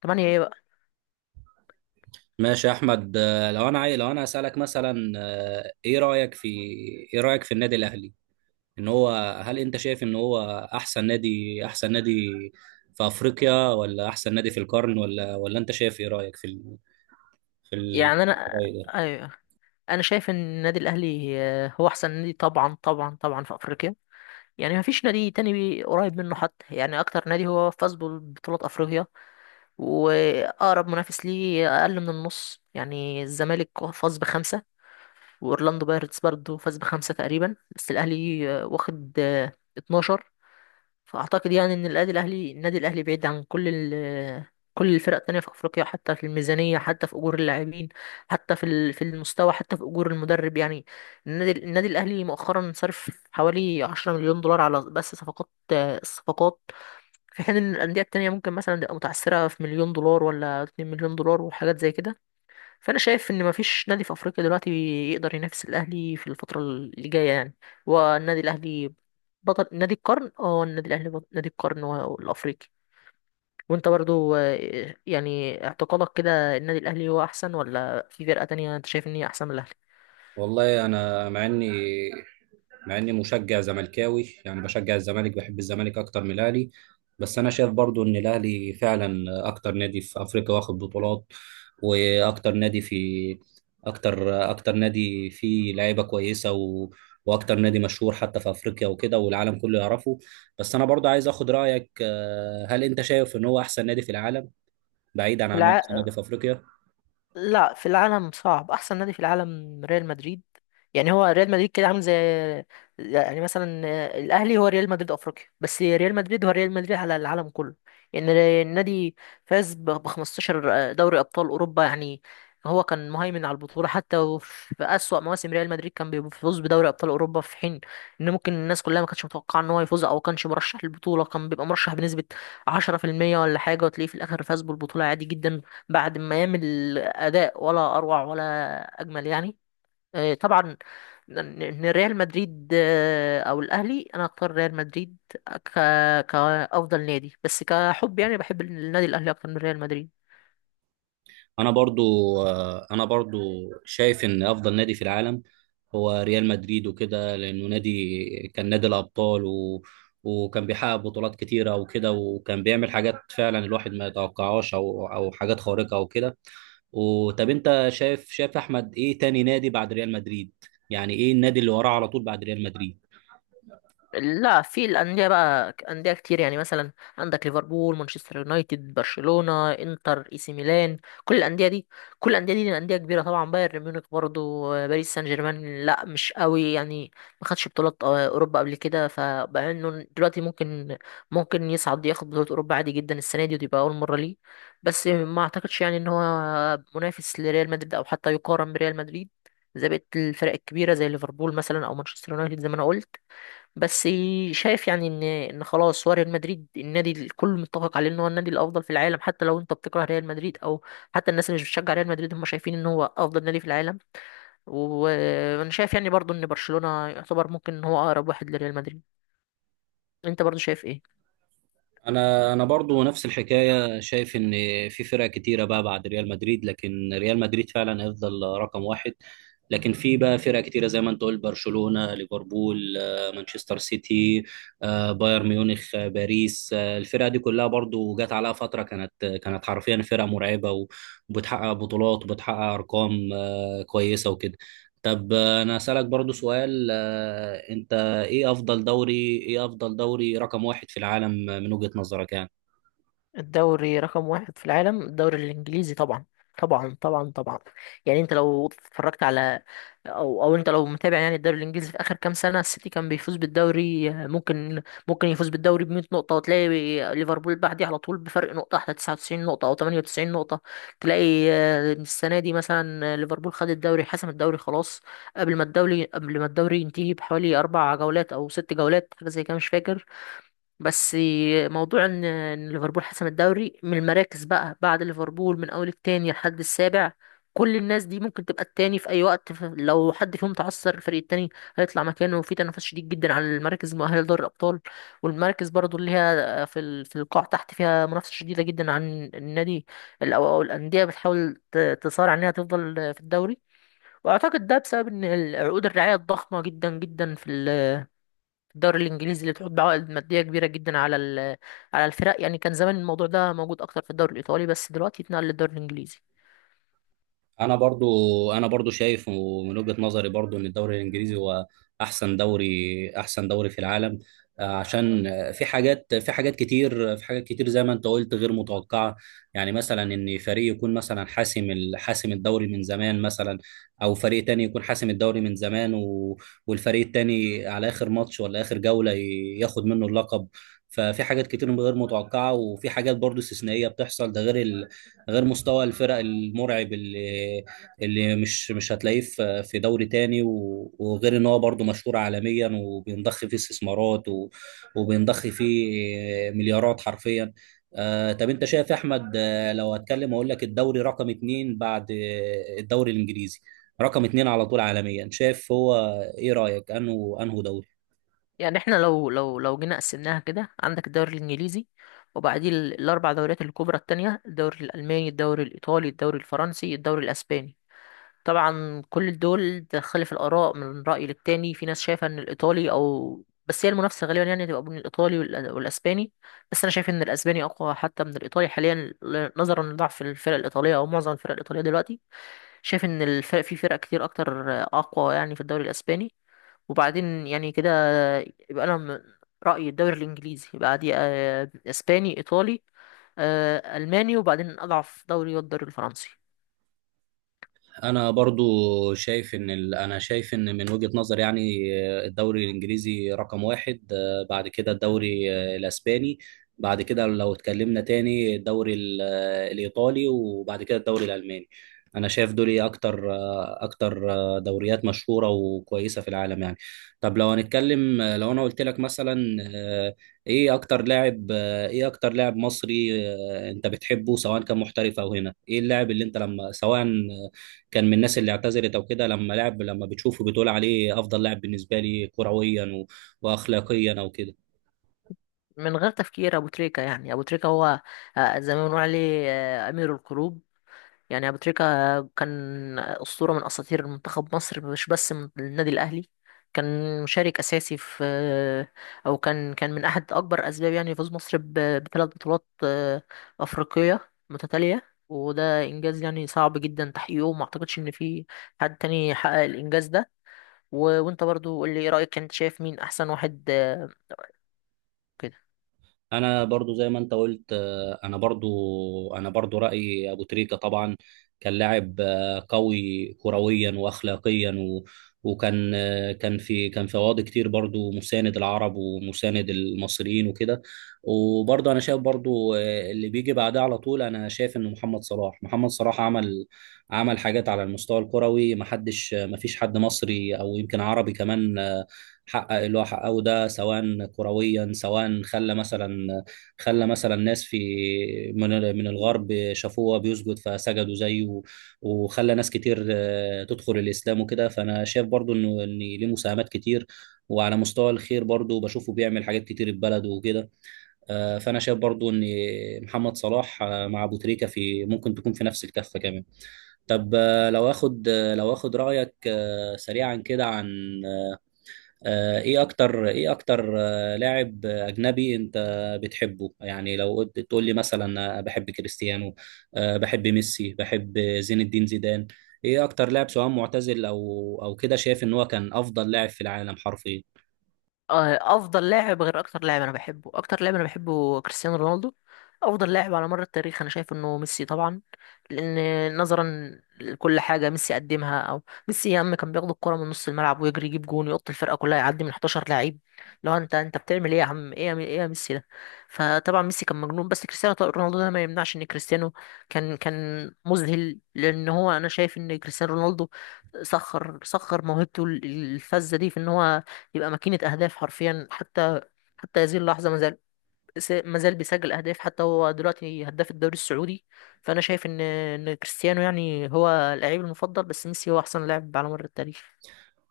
تمانية ايه بقى؟ ماشي يا احمد لو انا لو انا اسالك مثلا، ايه رايك في النادي الاهلي؟ ان هو هل انت شايف ان هو احسن نادي، في افريقيا، ولا احسن نادي في القرن، ولا انت شايف، ايه رايك في يعني، في الرأي ده؟ ايوه، انا شايف ان النادي الاهلي هو احسن نادي، طبعا طبعا طبعا، في افريقيا. يعني مفيش نادي تاني قريب منه، حتى يعني اكتر نادي هو فاز ببطولات افريقيا، واقرب منافس ليه اقل من النص. يعني الزمالك فاز بخمسة، واورلاندو بايرتس برضه فاز بخمسة تقريبا، بس الاهلي واخد 12. فاعتقد يعني ان النادي الاهلي بعيد عن كل الفرق التانية في افريقيا، حتى في الميزانية، حتى في اجور اللاعبين، حتى في في المستوى، حتى في اجور المدرب يعني. النادي الاهلي مؤخرا صرف حوالي 10 مليون دولار على بس صفقات الصفقات. في حين ان الاندية التانية ممكن مثلا تبقى متعثرة في مليون دولار ولا 2 مليون دولار وحاجات زي كده. فانا شايف ان مفيش نادي في افريقيا دلوقتي يقدر ينافس الاهلي في الفتره اللي جايه يعني. والنادي الاهلي بطل نادي القرن، النادي الاهلي بطل نادي القرن الافريقي. وانت برضو يعني اعتقادك كده، النادي الاهلي هو احسن، ولا في فرقه تانية انت شايف ان هي احسن من الاهلي؟ والله انا، مع اني مشجع زملكاوي يعني، بشجع الزمالك، بحب الزمالك اكتر من الاهلي، بس انا شايف برضو ان الاهلي فعلا اكتر نادي في افريقيا واخد بطولات، واكتر نادي في، اكتر نادي فيه لعيبه كويسه واكتر نادي مشهور حتى في افريقيا وكده، والعالم كله يعرفه. بس انا برضو عايز اخد رايك، هل انت شايف ان هو احسن نادي في العالم، بعيدا عن إن هو احسن الع... نادي في افريقيا؟ لا، في العالم صعب. احسن نادي في العالم ريال مدريد. يعني هو ريال مدريد كده عامل زي، يعني مثلا، الاهلي هو ريال مدريد افريقيا، بس ريال مدريد هو ريال مدريد على العالم كله. يعني النادي فاز ب 15 دوري ابطال اوروبا يعني. هو كان مهيمن على البطوله. حتى وفي اسوأ مواسم ريال مدريد كان بيفوز بدوري ابطال اوروبا، في حين ان ممكن الناس كلها ما كانتش متوقعه ان هو يفوز، او كانش مرشح للبطوله، كان بيبقى مرشح بنسبه 10% ولا حاجه، وتلاقيه في الاخر فاز بالبطوله عادي جدا، بعد ما يعمل اداء ولا اروع ولا اجمل يعني. طبعا إن ريال مدريد او الاهلي، انا اختار ريال مدريد ك... كافضل نادي، بس كحب يعني بحب النادي الاهلي اكتر من ريال مدريد. انا برضو انا برضو شايف ان افضل نادي في العالم هو ريال مدريد، وكده لانه نادي، كان نادي الابطال، وكان بيحقق بطولات كتيره وكده، وكان بيعمل حاجات فعلا الواحد ما يتوقعهاش، او حاجات خارقه وكده. وطب انت شايف احمد، ايه تاني نادي بعد ريال مدريد؟ يعني ايه النادي اللي وراه على طول بعد ريال مدريد؟ لا، في الأندية بقى أندية كتير يعني، مثلا عندك ليفربول، مانشستر يونايتد، برشلونة، انتر، اي سي ميلان. كل الأندية دي أندية كبيرة، طبعا بايرن ميونخ برضو، باريس سان جيرمان لا مش قوي يعني. ما خدش بطولات أوروبا قبل كده، فبقى إنه دلوقتي ممكن يصعد ياخد بطولة أوروبا عادي جدا السنة دي، ودي بقى أول مرة ليه. بس ما أعتقدش يعني إن هو منافس لريال مدريد، أو حتى يقارن بريال مدريد زي بقية الفرق الكبيرة زي ليفربول مثلا أو مانشستر يونايتد زي ما أنا قلت. بس شايف يعني ان خلاص هو ريال مدريد، النادي الكل متفق عليه ان هو النادي الافضل في العالم، حتى لو انت بتكره ريال مدريد، او حتى الناس اللي مش بتشجع ريال مدريد هم شايفين ان هو افضل نادي في العالم. وانا شايف يعني برضو ان برشلونة يعتبر ممكن ان هو اقرب واحد لريال مدريد. انت برضو شايف ايه؟ انا برضو نفس الحكايه، شايف ان في فرق كتيره بقى بعد ريال مدريد، لكن ريال مدريد فعلا هيفضل رقم واحد. لكن في بقى فرق كتيره زي ما انت قلت، برشلونه، ليفربول، مانشستر سيتي، بايرن ميونخ، باريس، الفرق دي كلها برضو جت عليها فتره كانت حرفيا فرق مرعبه وبتحقق بطولات، وبتحقق ارقام كويسه وكده. طب انا اسالك برضو سؤال، انت ايه افضل دوري، رقم واحد في العالم من وجهة نظرك يعني؟ الدوري رقم واحد في العالم الدوري الإنجليزي طبعا، طبعا طبعا طبعا. يعني انت لو اتفرجت على، او انت لو متابع يعني الدوري الانجليزي في اخر كام سنه، السيتي كان بيفوز بالدوري، ممكن يفوز بالدوري ب 100 نقطه، وتلاقي ليفربول بعديه على طول بفرق نقطه احلى، 99 نقطه او 98 نقطه. تلاقي السنه دي مثلا ليفربول خد الدوري، حسم الدوري خلاص قبل ما الدوري ينتهي بحوالي اربع جولات او ست جولات، حاجه زي كده، مش فاكر. بس موضوع إن ليفربول حسم الدوري، من المراكز بقى بعد ليفربول من اول التاني لحد السابع كل الناس دي ممكن تبقى التاني في اي وقت. لو حد فيهم تعثر، الفريق التاني هيطلع مكانه. وفي تنافس شديد جدا على المراكز المؤهله لدوري الابطال، والمراكز برضو اللي هي في في القاع تحت فيها منافسه شديده جدا عن النادي او أو الانديه بتحاول تصارع انها تفضل في الدوري. واعتقد ده بسبب ان عقود الرعايه الضخمه جدا جدا في الدوري الانجليزي اللي بتحط بعوائد ماديه كبيره جدا على على الفرق يعني. كان زمان الموضوع ده موجود اكتر في الدوري الايطالي، بس دلوقتي اتنقل للدوري الانجليزي. انا برضو انا برضو شايف ومن وجهة نظري برضو ان الدوري الانجليزي هو احسن دوري، في العالم، عشان في حاجات، في حاجات كتير زي ما انت قلت غير متوقعة. يعني مثلا ان فريق يكون مثلا حاسم حاسم الدوري من زمان، مثلا، او فريق تاني يكون حاسم الدوري من زمان، والفريق التاني على اخر ماتش ولا اخر جولة ياخد منه اللقب. ففي حاجات كتير غير متوقعة، وفي حاجات برضو استثنائية بتحصل، ده غير غير مستوى الفرق المرعب اللي مش هتلاقيه في دوري تاني، وغير ان هو برضه مشهور عالميا، وبينضخ فيه استثمارات وبينضخ فيه مليارات حرفيا. طب انت شايف يا احمد، لو هتكلم اقول لك الدوري رقم اتنين بعد الدوري الانجليزي، رقم اتنين على طول عالميا، شايف هو ايه رأيك، انه دوري؟ يعني احنا لو جينا قسمناها كده، عندك الدوري الانجليزي، وبعديه الاربع دوريات الكبرى التانية، الدوري الالماني، الدوري الايطالي، الدوري الفرنسي، الدوري الاسباني. طبعا كل دول تختلف الآراء من رأي للتاني، في ناس شايفة إن الإيطالي أو، بس هي المنافسة غالبا يعني تبقى بين الإيطالي والأسباني. بس أنا شايف إن الأسباني أقوى حتى من الإيطالي حاليا، نظرا لضعف الفرق الإيطالية أو معظم الفرق الإيطالية دلوقتي. شايف إن الفرق، في فرق كتير أكتر، أقوى يعني في الدوري الأسباني. وبعدين يعني كده يبقى أنا من رأيي الدوري الإنجليزي، يبقى عادي أسباني، إيطالي، ألماني. وبعدين أضعف دوري هو الدوري الفرنسي. انا برضو شايف انا شايف ان من وجهة نظر يعني، الدوري الانجليزي رقم واحد، بعد كده الدوري الاسباني، بعد كده لو اتكلمنا تاني الدوري الايطالي، وبعد كده الدوري الالماني. انا شايف دول إيه اكتر، دوريات مشهورة وكويسة في العالم يعني. طب لو هنتكلم، لو انا قلت لك مثلا، ايه اكتر لاعب، مصري، انت بتحبه، سواء كان محترف او هنا، ايه اللاعب اللي انت لما، سواء كان من الناس اللي اعتزلت او كده، لما لعب، لما بتشوفه بتقول عليه افضل لاعب بالنسبه لي كرويا واخلاقيا او كده؟ من غير تفكير ابو تريكة. يعني ابو تريكة هو زي ما بنقول عليه امير القلوب. يعني ابو تريكة كان اسطوره من اساطير منتخب مصر، مش بس من النادي الاهلي. كان مشارك اساسي في او كان من احد اكبر اسباب يعني فوز مصر بثلاث بطولات افريقيه متتاليه، وده انجاز يعني صعب جدا تحقيقه، وما اعتقدش ان في حد تاني حقق الانجاز ده. وانت برضو قول لي ايه رايك، انت شايف مين احسن واحد كده؟ انا برضو زي ما انت قلت، انا برضو رايي ابو تريكه طبعا. كان لاعب قوي كرويا واخلاقيا، و وكان آه، كان في كان في قواضي كتير برضو، مساند العرب ومساند المصريين وكده. وبرضو انا شايف برضو، اللي بيجي بعدها على طول، انا شايف ان محمد صلاح. عمل، حاجات على المستوى الكروي، ما فيش حد مصري او يمكن عربي كمان حقق اللي هو حققه ده، سواء كرويا، سواء خلى مثلا، ناس في من الغرب شافوه بيسجد فسجدوا زيه، وخلى ناس كتير تدخل الاسلام وكده. فانا شايف برضو ان ليه مساهمات كتير، وعلى مستوى الخير برضو بشوفه بيعمل حاجات كتير في بلده وكده. فانا شايف برضو ان محمد صلاح مع ابو تريكة، في ممكن تكون في نفس الكفه كمان. طب، لو اخد رايك سريعا كده عن، ايه اكتر لاعب اجنبي انت بتحبه؟ يعني لو قلت تقول لي مثلا، بحب كريستيانو، بحب ميسي، بحب زين الدين زيدان. ايه اكتر لاعب، سواء معتزل او كده، شايف ان هو كان افضل لاعب في العالم حرفيا؟ افضل لاعب غير اكتر لاعب انا بحبه. اكتر لاعب انا بحبه كريستيانو رونالدو. افضل لاعب على مر التاريخ انا شايف انه ميسي طبعا، لان نظرا لكل حاجه ميسي قدمها. او ميسي يا عم كان بياخد الكره من نص الملعب ويجري يجيب جون، يقط الفرقه كلها، يعدي من 11 لعيب. لو انت بتعمل ايه يا عم، ايه يا، ايه يا ميسي ده؟ فطبعا ميسي كان مجنون، بس كريستيانو طبعاً رونالدو ده ما يمنعش ان كريستيانو كان مذهل. لان هو انا شايف ان كريستيانو رونالدو سخر موهبته الفذه دي في ان هو يبقى ماكينة أهداف حرفيا. حتى هذه اللحظة مازال بيسجل أهداف، حتى هو دلوقتي هداف الدوري السعودي. فأنا شايف إن كريستيانو يعني هو اللعيب المفضل، بس ميسي هو أحسن لاعب على مر التاريخ.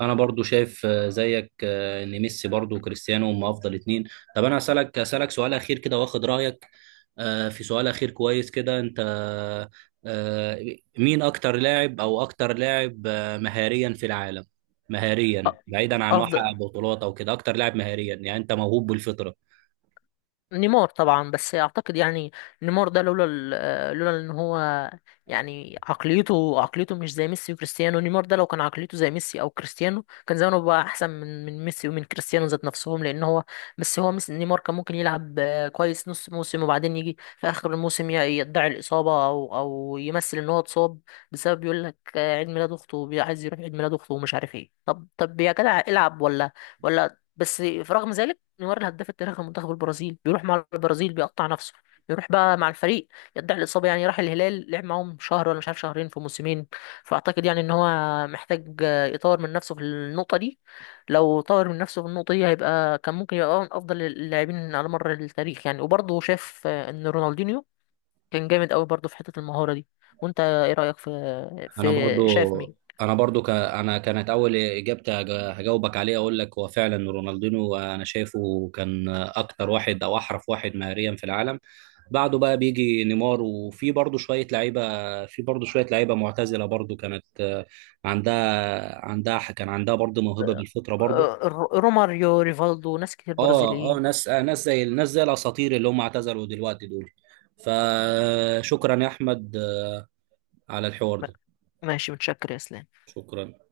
انا برضو شايف، زيك ان ميسي برضو وكريستيانو هم افضل اتنين. طب انا اسالك سؤال اخير كده واخد رايك، آه، في سؤال اخير كويس كده، انت مين اكتر لاعب، او اكتر لاعب آه، مهاريا في العالم؟ مهاريا أ- بعيدا عن انه أفضل، حقق بطولات او كده، اكتر لاعب مهاريا يعني، انت موهوب بالفطرة. نيمار طبعا. بس اعتقد يعني نيمار ده لولا ان هو، يعني عقليته مش زي ميسي وكريستيانو. نيمار ده لو كان عقليته زي ميسي او كريستيانو كان زمانه بقى احسن من ميسي ومن كريستيانو ذات نفسهم، لان هو، بس هو ميسي، نيمار كان ممكن يلعب كويس نص موسم، وبعدين يجي في اخر الموسم يدعي الاصابه او يمثل ان هو اتصاب، بسبب يقول لك عيد ميلاد اخته، عايز يروح عيد ميلاد اخته ومش عارف ايه. طب طب يا جدع العب، ولا بس. في رغم ذلك نيمار الهداف التاريخي لمنتخب البرازيل بيروح مع البرازيل بيقطع نفسه، يروح بقى مع الفريق يدعي الإصابة. يعني راح الهلال لعب معاهم شهر ولا مش عارف شهرين في موسمين. فأعتقد يعني إن هو محتاج يطور من نفسه في النقطة دي. لو طور من نفسه في النقطة دي هيبقى كان ممكن يبقى من أفضل اللاعبين على مر التاريخ يعني. وبرضه شاف إن رونالدينيو كان جامد أوي برضه في حتة المهارة دي. وأنت إيه رأيك في انا برضو شايف مين؟ انا برضو، ك... انا كانت اول اجابتي، هجاوبك عليها اقول لك هو فعلا رونالدينو، انا شايفه كان اكتر واحد او احرف واحد مهاريا في العالم. بعده بقى بيجي نيمار، وفي برضو شوية لعيبة، معتزلة برضو، كانت عندها كان عندها برضو موهبة بالفطرة برضو. روماريو، ريفالدو، ناس كتير اه برازيليين. ناس، ناس زي الاساطير اللي هم اعتزلوا دلوقتي دول. فشكرا يا احمد على الحوار ما- ده. ماشي، متشكر يا اسلام. شكرا.